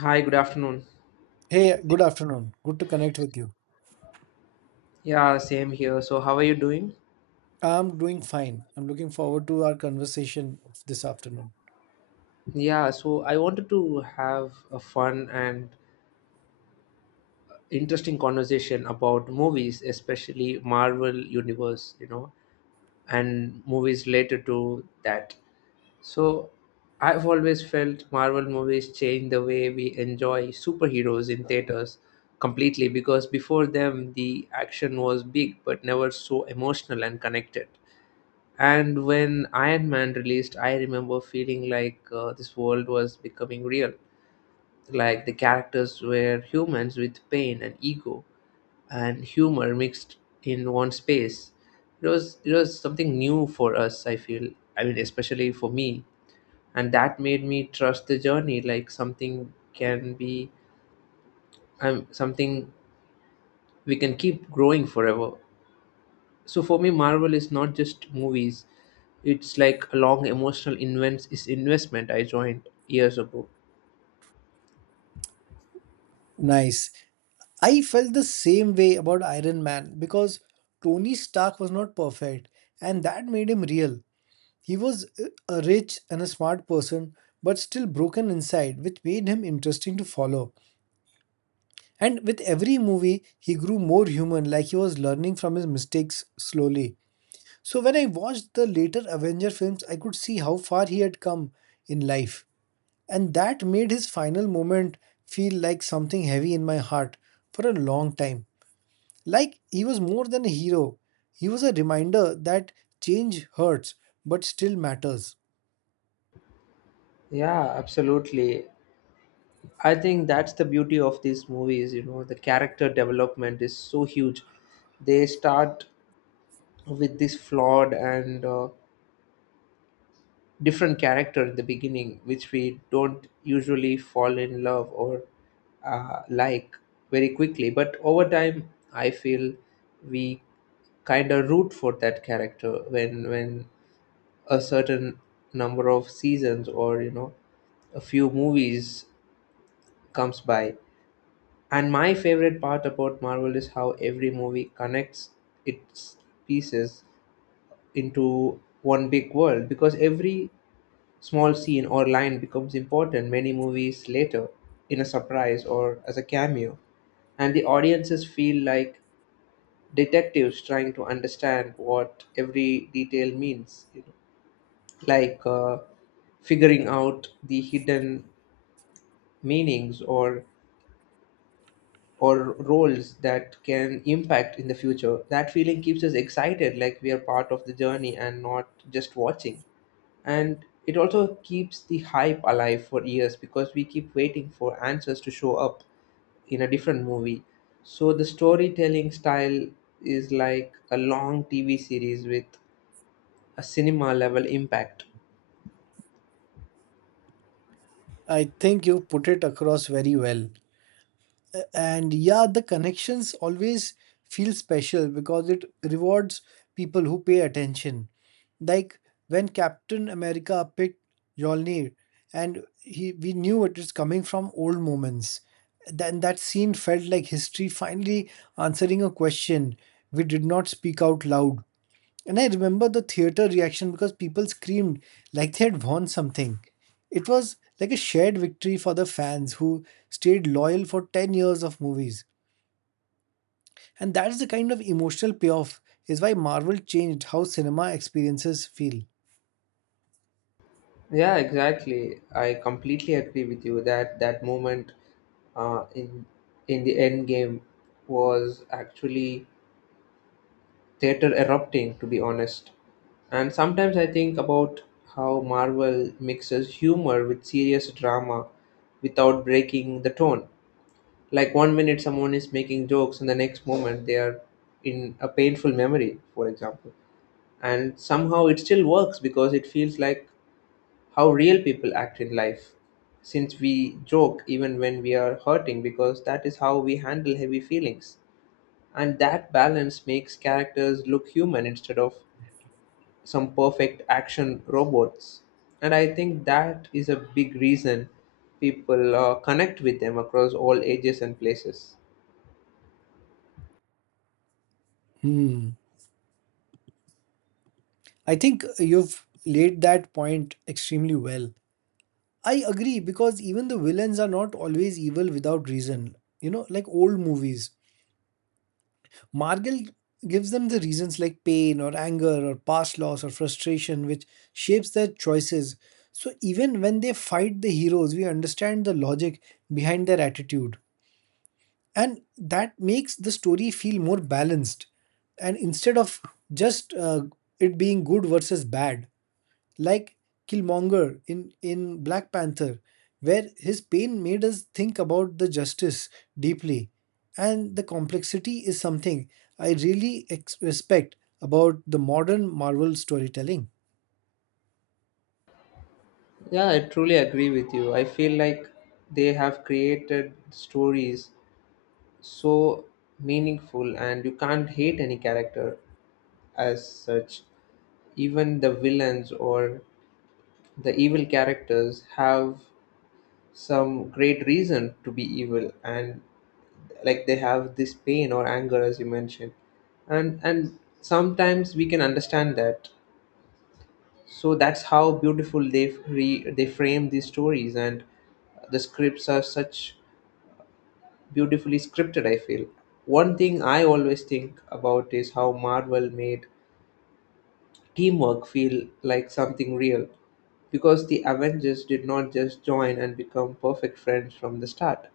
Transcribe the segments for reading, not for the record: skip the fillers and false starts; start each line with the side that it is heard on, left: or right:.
left: Hi, good afternoon.
right: Hey, good afternoon. Good to connect with you.
left: Yeah, same here. So, how are you doing?
right: I'm doing fine. I'm looking forward to our conversation of this afternoon.
left: Yeah, so I wanted to have a fun and interesting conversation about movies, especially Marvel Universe, and movies related to that. So, I've always felt Marvel movies change the way we enjoy superheroes in theaters completely, because before them the action was big but never so emotional and connected. And when Iron Man released, I remember feeling like this world was becoming real. Like the characters were humans with pain and ego and humor mixed in one space. It was something new for us, I feel. I mean, especially for me, and that made me trust the journey. Like something can be, something we can keep growing forever. So for me, Marvel is not just movies. It's like a long emotional invent is investment I joined years ago.
right: Nice. I felt the same way about Iron Man because Tony Stark was not perfect, and that made him real. He was a rich and a smart person, but still broken inside, which made him interesting to follow. And with every movie, he grew more human, like he was learning from his mistakes slowly. So when I watched the later Avenger films, I could see how far he had come in life. And that made his final moment feel like something heavy in my heart for a long time. Like he was more than a hero, he was a reminder that change hurts but still matters.
left: Yeah, absolutely. I think that's the beauty of these movies, the character development is so huge. They start with this flawed and different character in the beginning, which we don't usually fall in love or like very quickly, but over time I feel we kind of root for that character when a certain number of seasons or a few movies comes by. And my favorite part about Marvel is how every movie connects its pieces into one big world, because every small scene or line becomes important many movies later, in a surprise or as a cameo. And the audiences feel like detectives trying to understand what every detail means, like figuring out the hidden meanings or roles that can impact in the future. That feeling keeps us excited, like we are part of the journey and not just watching. And it also keeps the hype alive for years because we keep waiting for answers to show up in a different movie. So the storytelling style is like a long TV series with a cinema level impact.
right: I think you put it across very well. And yeah, the connections always feel special because it rewards people who pay attention, like when Captain America picked Mjolnir and he we knew it was coming from old moments, then that scene felt like history finally answering a question we did not speak out loud. And I remember the theater reaction because people screamed like they had won something. It was like a shared victory for the fans who stayed loyal for 10 years of movies. And that's the kind of emotional payoff is why Marvel changed how cinema experiences feel.
left: Yeah, exactly, I completely agree with you that that moment, in the end game, was actually theater erupting, to be honest. And sometimes I think about how Marvel mixes humor with serious drama without breaking the tone, like one minute someone is making jokes and the next moment they are in a painful memory, for example. And somehow it still works because it feels like how real people act in life, since we joke even when we are hurting, because that is how we handle heavy feelings. And that balance makes characters look human instead of some perfect action robots. And I think that is a big reason people connect with them across all ages and places.
right: Hmm. I think you've laid that point extremely well. I agree because even the villains are not always evil without reason. You know, like old movies, Margal gives them the reasons like pain or anger or past loss or frustration, which shapes their choices. So even when they fight the heroes, we understand the logic behind their attitude. And that makes the story feel more balanced. And instead of just it being good versus bad, like Killmonger in Black Panther, where his pain made us think about the justice deeply. And the complexity is something I really respect about the modern Marvel storytelling.
left: Yeah, I truly agree with you. I feel like they have created stories so meaningful, and you can't hate any character as such. Even the villains or the evil characters have some great reason to be evil, and like they have this pain or anger, as you mentioned. And sometimes we can understand that. So that's how beautiful they frame these stories, and the scripts are such beautifully scripted, I feel. One thing I always think about is how Marvel made teamwork feel like something real, because the Avengers did not just join and become perfect friends from the start.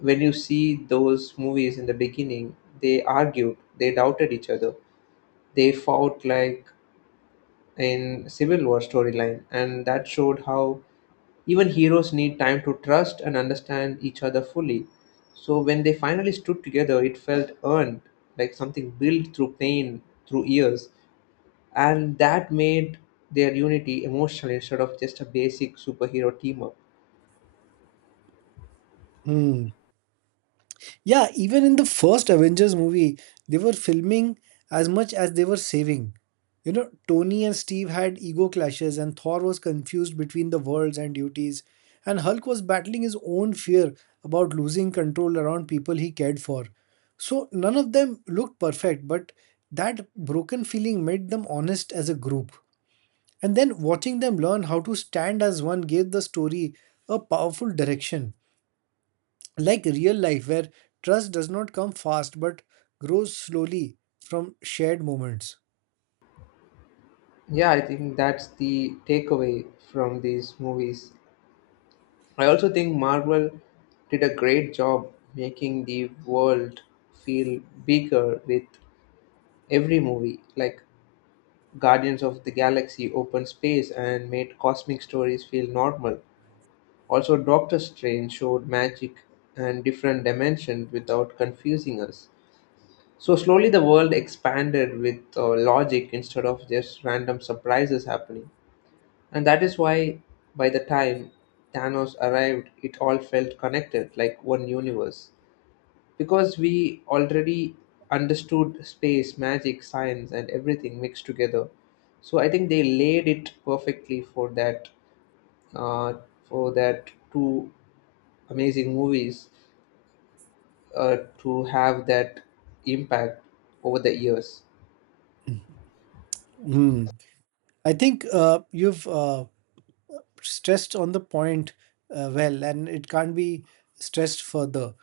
left: When you see those movies in the beginning, they argued, they doubted each other, they fought, like in Civil War storyline, and that showed how even heroes need time to trust and understand each other fully. So when they finally stood together, it felt earned, like something built through pain, through years, and that made their unity emotional instead of just a basic superhero team up.
right: Hmm. Yeah, even in the first Avengers movie, they were filming as much as they were saving. You know, Tony and Steve had ego clashes, and Thor was confused between the worlds and duties, and Hulk was battling his own fear about losing control around people he cared for. So, none of them looked perfect, but that broken feeling made them honest as a group. And then watching them learn how to stand as one gave the story a powerful direction, like real life where trust does not come fast but grows slowly from shared moments.
left: Yeah, I think that's the takeaway from these movies. I also think Marvel did a great job making the world feel bigger with every movie, like Guardians of the Galaxy opened space and made cosmic stories feel normal. Also, Doctor Strange showed magic and different dimensions without confusing us. So, slowly the world expanded with logic instead of just random surprises happening. And that is why, by the time Thanos arrived, it all felt connected like one universe, because we already understood space, magic, science, and everything mixed together. So I think they laid it perfectly uh, for that two amazing movies to have that impact over the years.
right: Hmm. I think you've stressed on the point well, and it can't be stressed further.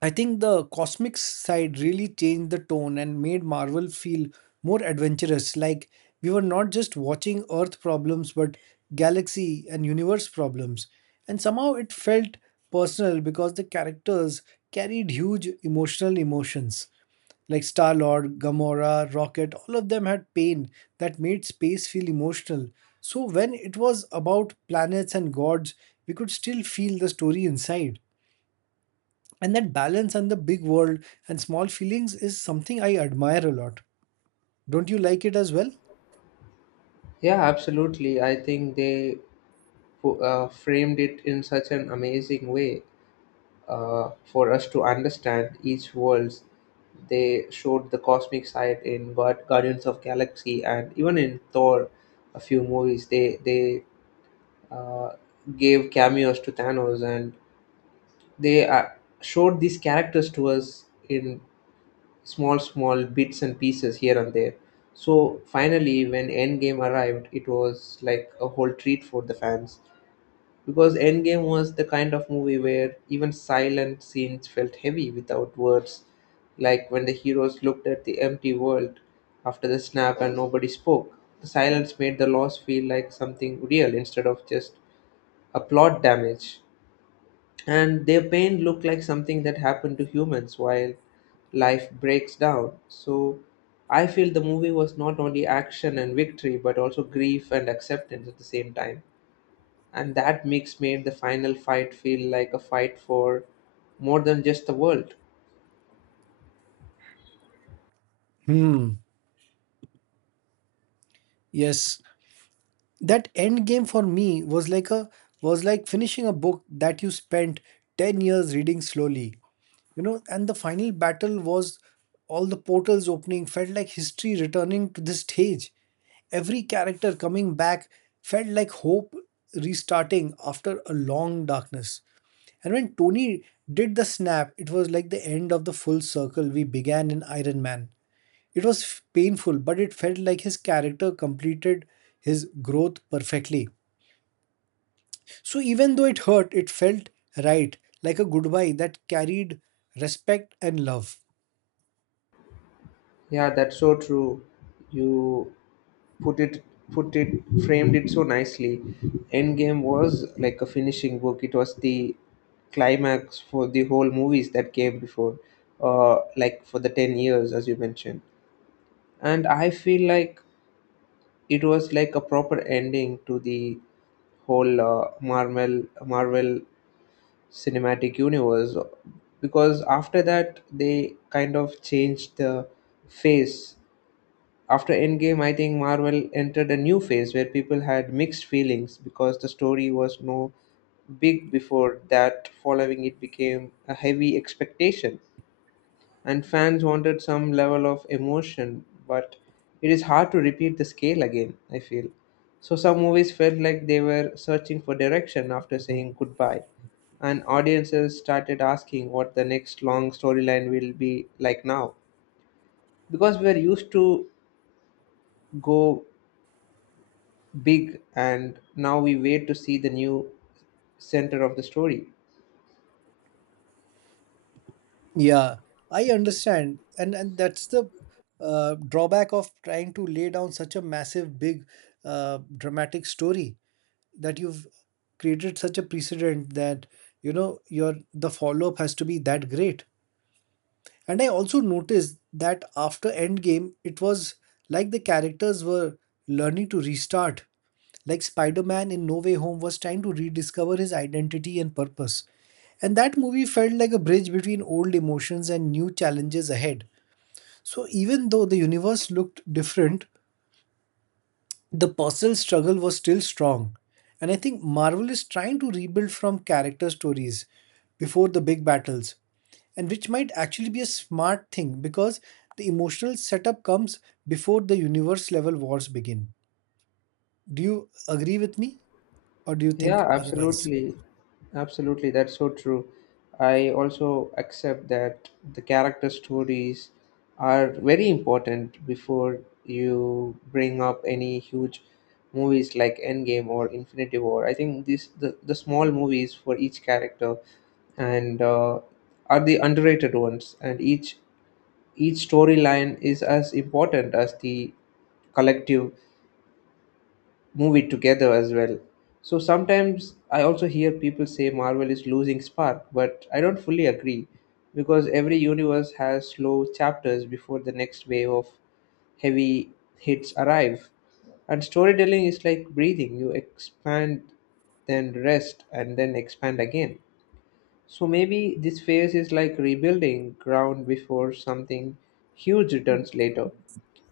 right: I think the cosmic side really changed the tone and made Marvel feel more adventurous. Like we were not just watching Earth problems, but galaxy and universe problems. And somehow it felt personal because the characters carried huge emotional emotions. Like Star Lord, Gamora, Rocket, all of them had pain that made space feel emotional. So when it was about planets and gods, we could still feel the story inside. And that balance and the big world and small feelings is something I admire a lot. Don't you like it as well?
left: Yeah, absolutely. I think they framed it in such an amazing way for us to understand each worlds. They showed the cosmic side in God, Guardians of Galaxy, and even in Thor, a few movies. They uh, gave cameos to Thanos, and they showed these characters to us in small bits and pieces here and there. So finally, when Endgame arrived, it was like a whole treat for the fans, because Endgame was the kind of movie where even silent scenes felt heavy without words, like when the heroes looked at the empty world after the snap and nobody spoke. The silence made the loss feel like something real, instead of just a plot damage. And their pain looked like something that happened to humans while life breaks down. So I feel the movie was not only action and victory, but also grief and acceptance at the same time, and that mix made the final fight feel like a fight for more than just the world.
right: Hmm. Yes. That end game for me was like a, was like finishing a book that you spent 10 years reading slowly. You know, and the final battle was all the portals opening, felt like history returning to the stage. Every character coming back felt like hope restarting after a long darkness. And when Tony did the snap, it was like the end of the full circle we began in Iron Man. It was painful, but it felt like his character completed his growth perfectly. So even though it hurt, it felt right, like a goodbye that carried respect and love.
left: Yeah, that's so true. You put it put it framed it so nicely. Endgame was like a finishing book. It was the climax for the whole movies that came before, like for the 10 years as you mentioned. And I feel like it was like a proper ending to the whole Marvel cinematic universe, because after that they kind of changed the phase. After Endgame, I think Marvel entered a new phase where people had mixed feelings because the story was no big before that. Following it became a heavy expectation, and fans wanted some level of emotion, but it is hard to repeat the scale again, I feel. So some movies felt like they were searching for direction after saying goodbye, and audiences started asking what the next long storyline will be like now. Because we are used to go big, and now we wait to see the new center of the story.
right: Yeah, I understand. And that's the drawback of trying to lay down such a massive, big, dramatic story. That you've created such a precedent that, you know, your the follow up has to be that great. And I also noticed that after Endgame, it was like the characters were learning to restart, like Spider-Man in No Way Home was trying to rediscover his identity and purpose, and that movie felt like a bridge between old emotions and new challenges ahead. So even though the universe looked different, the personal struggle was still strong. And I think Marvel is trying to rebuild from character stories before the big battles, and which might actually be a smart thing because the emotional setup comes before the universe level wars begin. Do you agree with me, or do you
left: Yeah,
right: think otherwise?
left: absolutely. Absolutely. That's so true. I also accept that the character stories are very important before you bring up any huge movies like Endgame or Infinity War. I think the small movies for each character and are the underrated ones, and each storyline is as important as the collective movie together as well. So sometimes I also hear people say Marvel is losing spark, but I don't fully agree, because every universe has slow chapters before the next wave of heavy hits arrive. And storytelling is like breathing. You expand, then rest, and then expand again. So maybe this phase is like rebuilding ground before something huge returns later,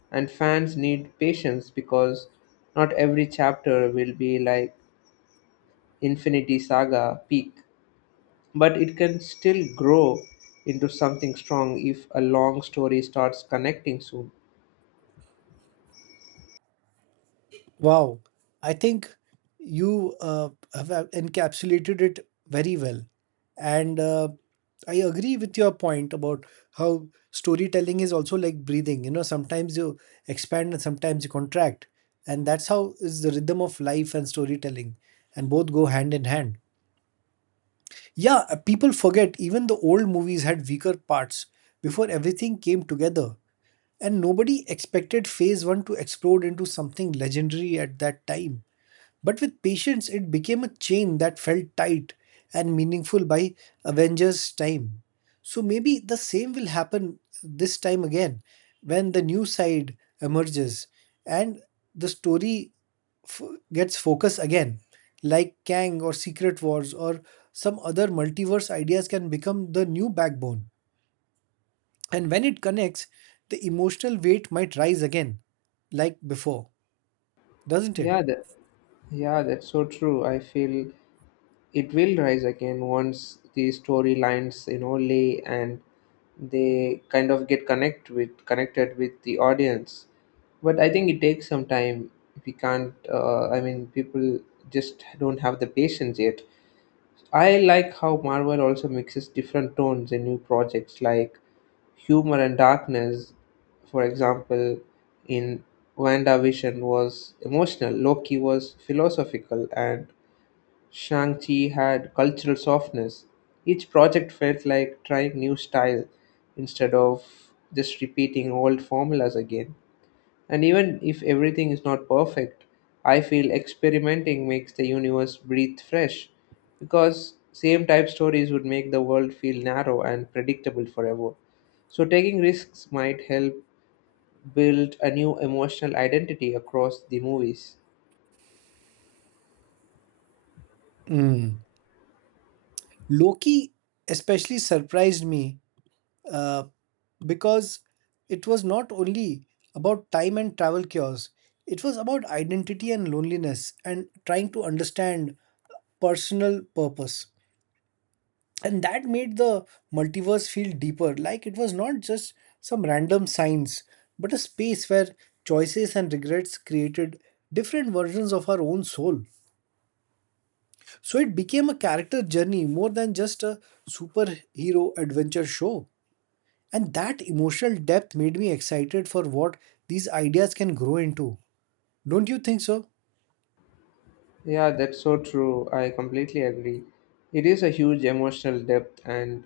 left: and fans need patience, because not every chapter will be like Infinity Saga peak, but it can still grow into something strong if a long story starts connecting soon.
right: Wow, I think you have encapsulated it very well. And I agree with your point about how storytelling is also like breathing. You know, sometimes you expand and sometimes you contract. And that's how is the rhythm of life and storytelling, and both go hand in hand. Yeah, people forget even the old movies had weaker parts before everything came together. And nobody expected phase one to explode into something legendary at that time. But with patience, it became a chain that felt tight and meaningful by Avengers' time. So maybe the same will happen this time again when the new side emerges and the story f- gets focus again, like Kang or Secret Wars or some other multiverse ideas can become the new backbone. And when it connects, the emotional weight might rise again, like before, doesn't it?
left: Yeah, that, yeah, that's so true. I feel it will rise again once the storylines lay and they kind of get connected with the audience. But I think it takes some time. We can't, I mean, people just don't have the patience yet. I like how Marvel also mixes different tones in new projects, like humor and darkness, for example. In WandaVision was emotional, Loki was philosophical, and Shang-Chi had cultural softness. Each project felt like trying new style instead of just repeating old formulas again. And even if everything is not perfect, I feel experimenting makes the universe breathe fresh, because same type stories would make the world feel narrow and predictable forever. So taking risks might help build a new emotional identity across the movies.
right: Mm. Loki especially surprised me uh, because it was not only about time and travel cures, it was about identity and loneliness and trying to understand personal purpose. And that made the multiverse feel deeper, like it was not just some random science, but a space where choices and regrets created different versions of our own soul. So it became a character journey more than just a superhero adventure show. And that emotional depth made me excited for what these ideas can grow into. Don't you think so?
left: Yeah, that's so true. I completely agree. It is a huge emotional depth, and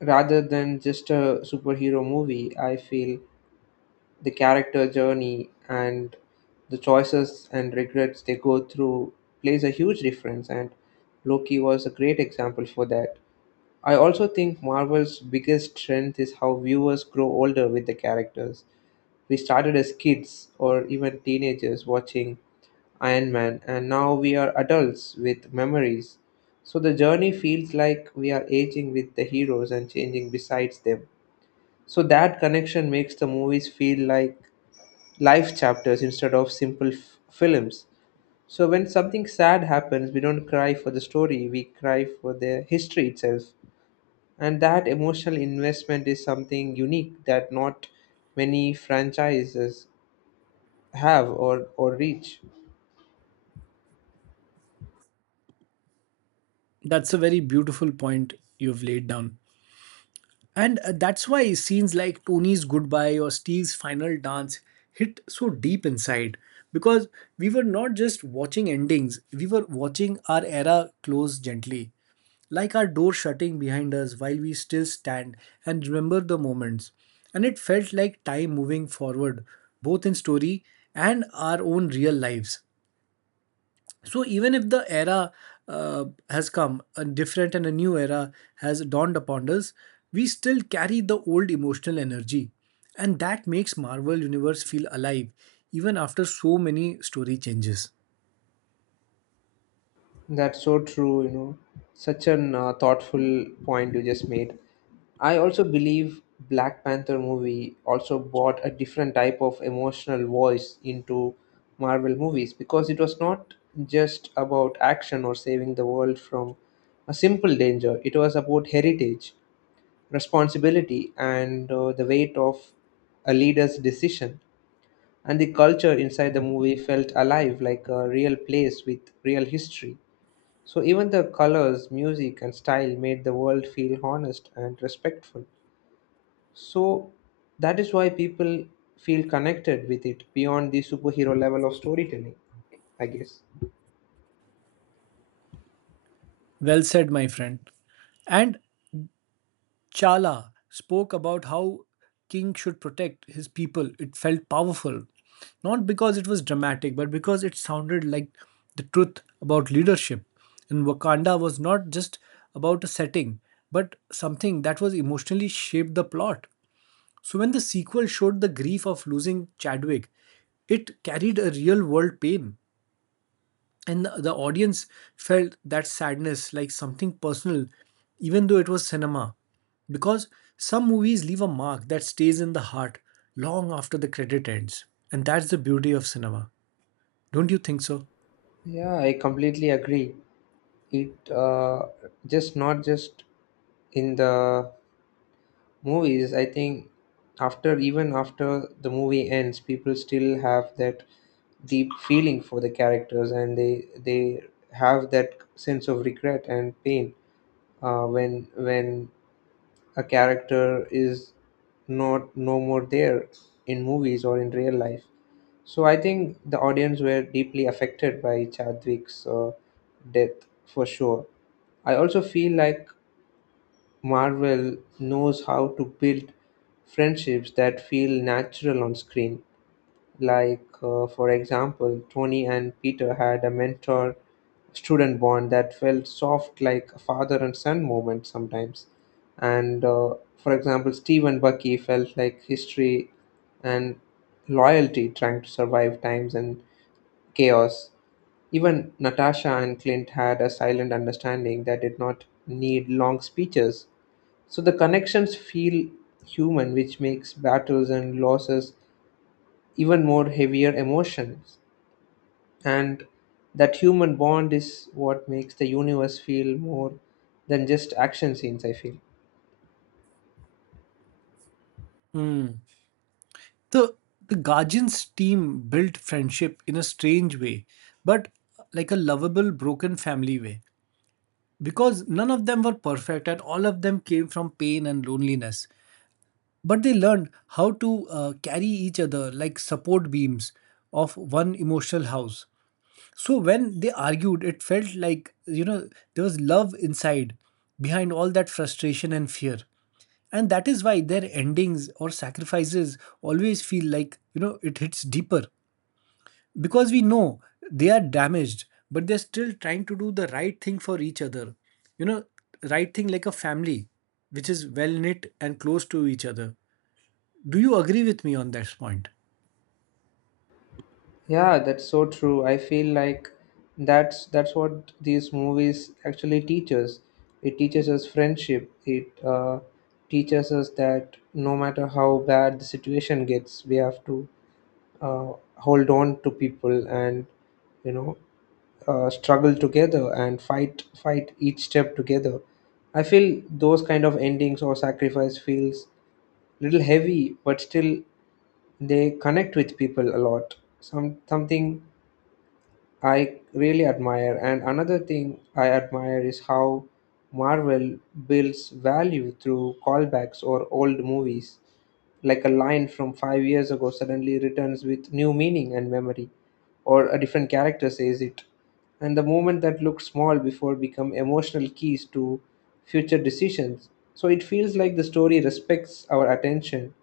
left: rather than just a superhero movie, I feel the character journey and the choices and regrets they go through plays a huge difference. And Loki was a great example for that. I also think Marvel's biggest strength is how viewers grow older with the characters. We started as kids or even teenagers watching Iron Man, and now we are adults with memories. So the journey feels like we are aging with the heroes and changing besides them. So that connection makes the movies feel like life chapters instead of simple films. So when something sad happens, we don't cry for the story, we cry for the history itself. And that emotional investment is something unique that not many franchises have or reach.
right: That's a very beautiful point you've laid down. And that's why scenes like Tony's goodbye or Steve's final dance hit so deep inside, because we were not just watching endings, we were watching our era close gently. Like our door shutting behind us while we still stand and remember the moments. And it felt like time moving forward, both in story and our own real lives. So, even if the era has come, a different and a new era has dawned upon us, we still carry the old emotional energy. And that makes Marvel Universe feel alive, even after so many story changes.
left: That's so true. Such an thoughtful point you just made. I also believe Black Panther movie also brought a different type of emotional voice into Marvel movies, because it was not just about action or saving the world from a simple danger. It was about heritage, responsibility, and the weight of a leader's decision. And the culture inside the movie felt alive, like a real place with real history. So even the colors, music, and style made the world feel honest and respectful. So that is why people feel connected with it beyond the superhero level of storytelling, I guess.
right: Well said, my friend. And Chala spoke about how king should protect his people. It felt powerful, not because it was dramatic, but because it sounded like the truth about leadership. And Wakanda was not just about a setting, but something that was emotionally shaped the plot. So when the sequel showed the grief of losing Chadwick, it carried a real world pain, and the audience felt that sadness like something personal, even though it was cinema, because some movies leave a mark that stays in the heart long after the credit ends. And that's the beauty of cinema, don't you think so?
left: Yeah, I completely agree. It uh, just not just in the movies, I think, after even after the movie ends, people still have that deep feeling for the characters, and they have that sense of regret and pain when a character is not no more there in movies or in real life. So I think the audience were deeply affected by Chadwick's death for sure. I also feel like Marvel knows how to build friendships that feel natural on screen. Like, for example, Tony and Peter had a mentor student bond that felt soft, like a father and son moment sometimes. And, for example, Steve and Bucky felt like history and loyalty trying to survive times and chaos. Even Natasha and Clint had a silent understanding that did not need long speeches. So the connections feel human, which makes battles and losses even more heavier emotions. And that human bond is what makes the universe feel more than just action scenes, I feel.
right: The the guardians team built friendship in a strange way, but like a lovable broken family way, because none of them were perfect and all of them came from pain and loneliness. But they learned how to carry each other like support beams of one emotional house. So when they argued, it felt like, you know, there was love inside behind all that frustration and fear. And that is why their endings or sacrifices always feel like, you know, it hits deeper, because we know they are damaged but they're still trying to do the right thing for each other, you know, right thing like a family which is well knit and close to each other. Do you agree with me on this point?
left: Yeah, that's so true. I feel like that's what these movies actually teach us. It teaches us friendship. It teaches us that no matter how bad the situation gets, we have to hold on to people and, you know, struggle together and fight each step together. I feel those kind of endings or sacrifice feels little heavy, but still they connect with people a lot. Something I really admire, and another thing I admire is how Marvel builds value through callbacks or old movies. Like a line from 5 years ago suddenly returns with new meaning and memory, or a different character says it. And the moment that looked small before become emotional keys to future decisions. So it feels like the story respects our attention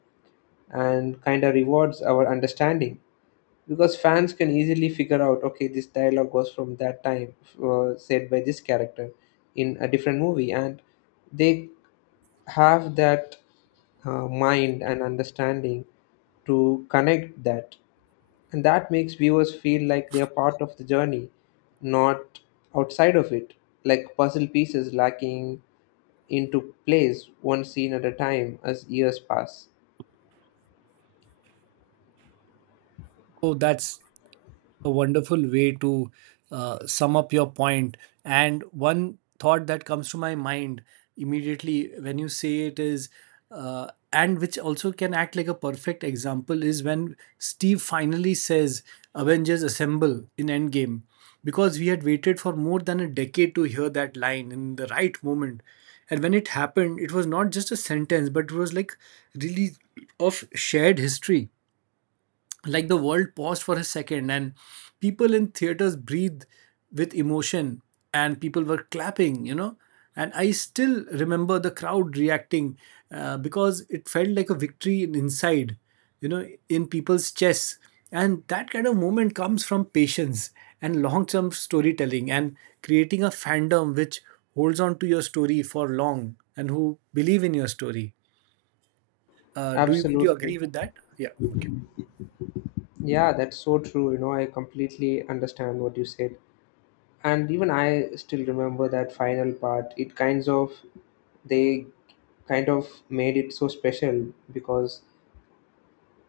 left: and kind of rewards our understanding, because fans can easily figure out, okay, this dialogue was from that time, said by this character in a different movie, and they have that mind and understanding to connect that. And that makes viewers feel like they are part of the journey, not outside of it, like puzzle pieces lacking into place one scene at a time as years pass.
right: Oh, that's a wonderful way to sum up your point. And one thought that comes to my mind immediately when you say it is, and which also can act like a perfect example, is when Steve finally says, Avengers assemble in Endgame. Because we had waited for more than a decade to hear that line in the right moment. And when it happened, it was not just a sentence, but it was like really of shared history, like the world paused for a second and people in theaters breathed with emotion, and people were clapping, you know. And I still remember the crowd reacting, because it felt like a victory inside, you know, in people's chests. And that kind of moment comes from patience and long term storytelling and creating a fandom which holds on to your story for long and who believe in your story. Do you do you agree
left: Absolutely.
right: with that? Yeah, okay.
left: Yeah, that's so true, you know. I completely understand what you said, and even I still remember that final part. It kinds of, they kind of made it so special, because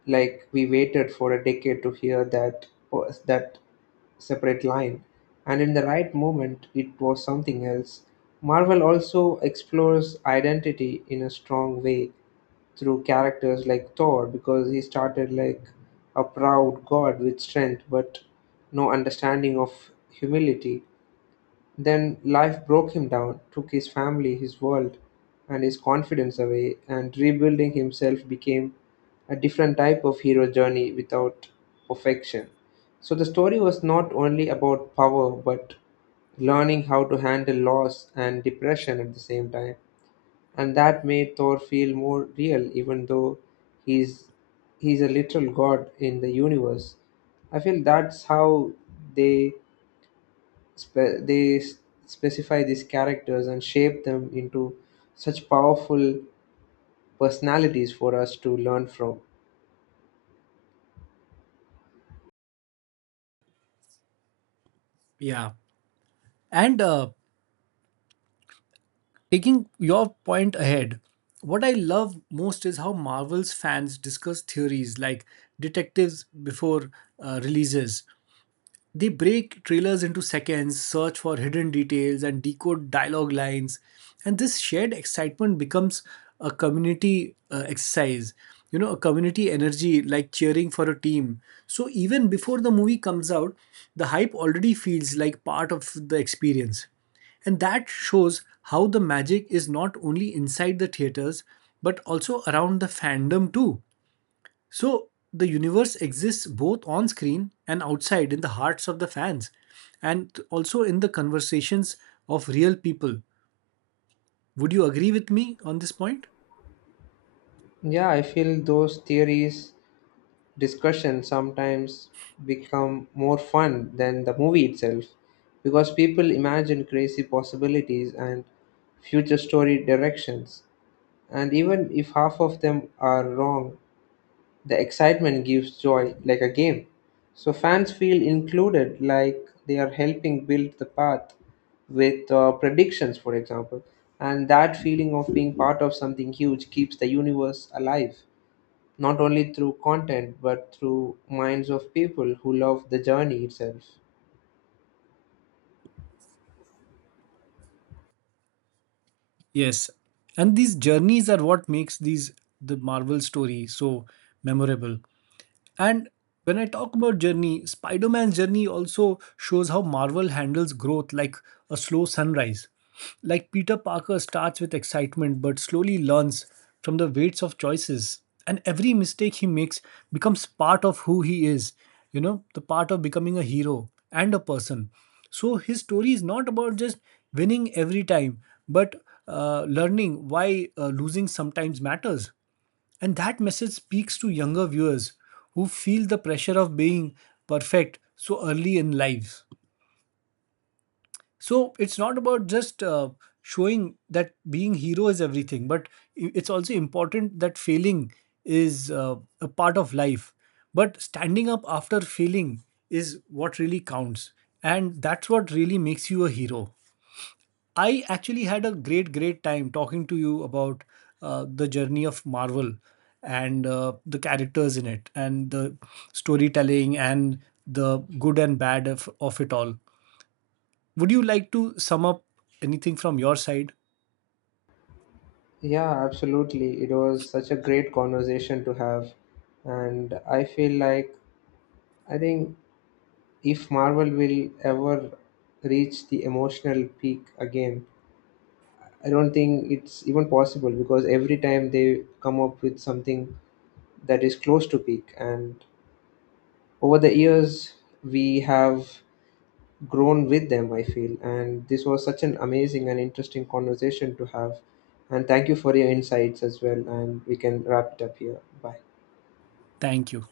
left: like we waited for a decade to hear that separate line, and in the right moment it was something else. Marvel also explores identity in a strong way through characters like Thor, because he started like a proud god with strength but no understanding of humility. Then life broke him down, took his family, his world, and his confidence away, and rebuilding himself became a different type of hero journey without perfection. So the story was not only about power, but learning how to handle loss and depression at the same time. And that made Thor feel more real, even though he's he's a literal god in the universe. I feel that's how they spe- they s- specify these characters and shape them into such powerful personalities for us to learn from.
right: Yeah. And taking your point ahead, what I love most is how Marvel's fans discuss theories like detectives before releases, they break trailers into seconds, search for hidden details, and decode dialogue lines. And this shared excitement becomes a community exercise, you know, a community energy like cheering for a team. So even before the movie comes out, the hype already feels like part of the experience. And that shows how the magic is not only inside the theaters but also around the fandom too. So the universe exists both on screen and outside in the hearts of the fans and also in the conversations of real people. Would you agree with me on this point?
left: Yeah, I feel those theories, discussions sometimes become more fun than the movie itself, because people imagine crazy possibilities and future story directions, and even if half of them are wrong, the excitement gives joy like a game. So fans feel included, like they are helping build the path with, predictions, for example. And that feeling of being part of something huge keeps the universe alive, not only through content but through minds of people who love the journey itself.
right: Yes. And these journeys are what makes these the Marvel story so memorable. And when I talk about journey, Spider Man's journey also shows how Marvel handles growth like a slow sunrise. Like Peter Parker starts with excitement but slowly learns from the weights of choices. And every mistake he makes becomes part of who he is, you know, the part of becoming a hero and a person. So his story is not about just winning every time, but learning why losing sometimes matters. And that message speaks to younger viewers who feel the pressure of being perfect so early in life. So it's not about just showing that being hero is everything, but it's also important that failing is a part of life. But standing up after failing is what really counts, and that's what really makes you a hero. I actually had a great, great time talking to you about the journey of Marvel and the characters in it and the storytelling and the good and bad of it all. Would you like to sum up anything from your side?
left: Yeah, absolutely. It was such a great conversation to have. And I feel like, I think, if Marvel will ever reach the emotional peak again. I don't think it's even possible, because every time they come up with something that is close to peak, and over the years we have grown with them, I feel. And this was such an amazing and interesting conversation to have. And thank you for your insights as well. And we can wrap it up here. Bye.
right: Thank you.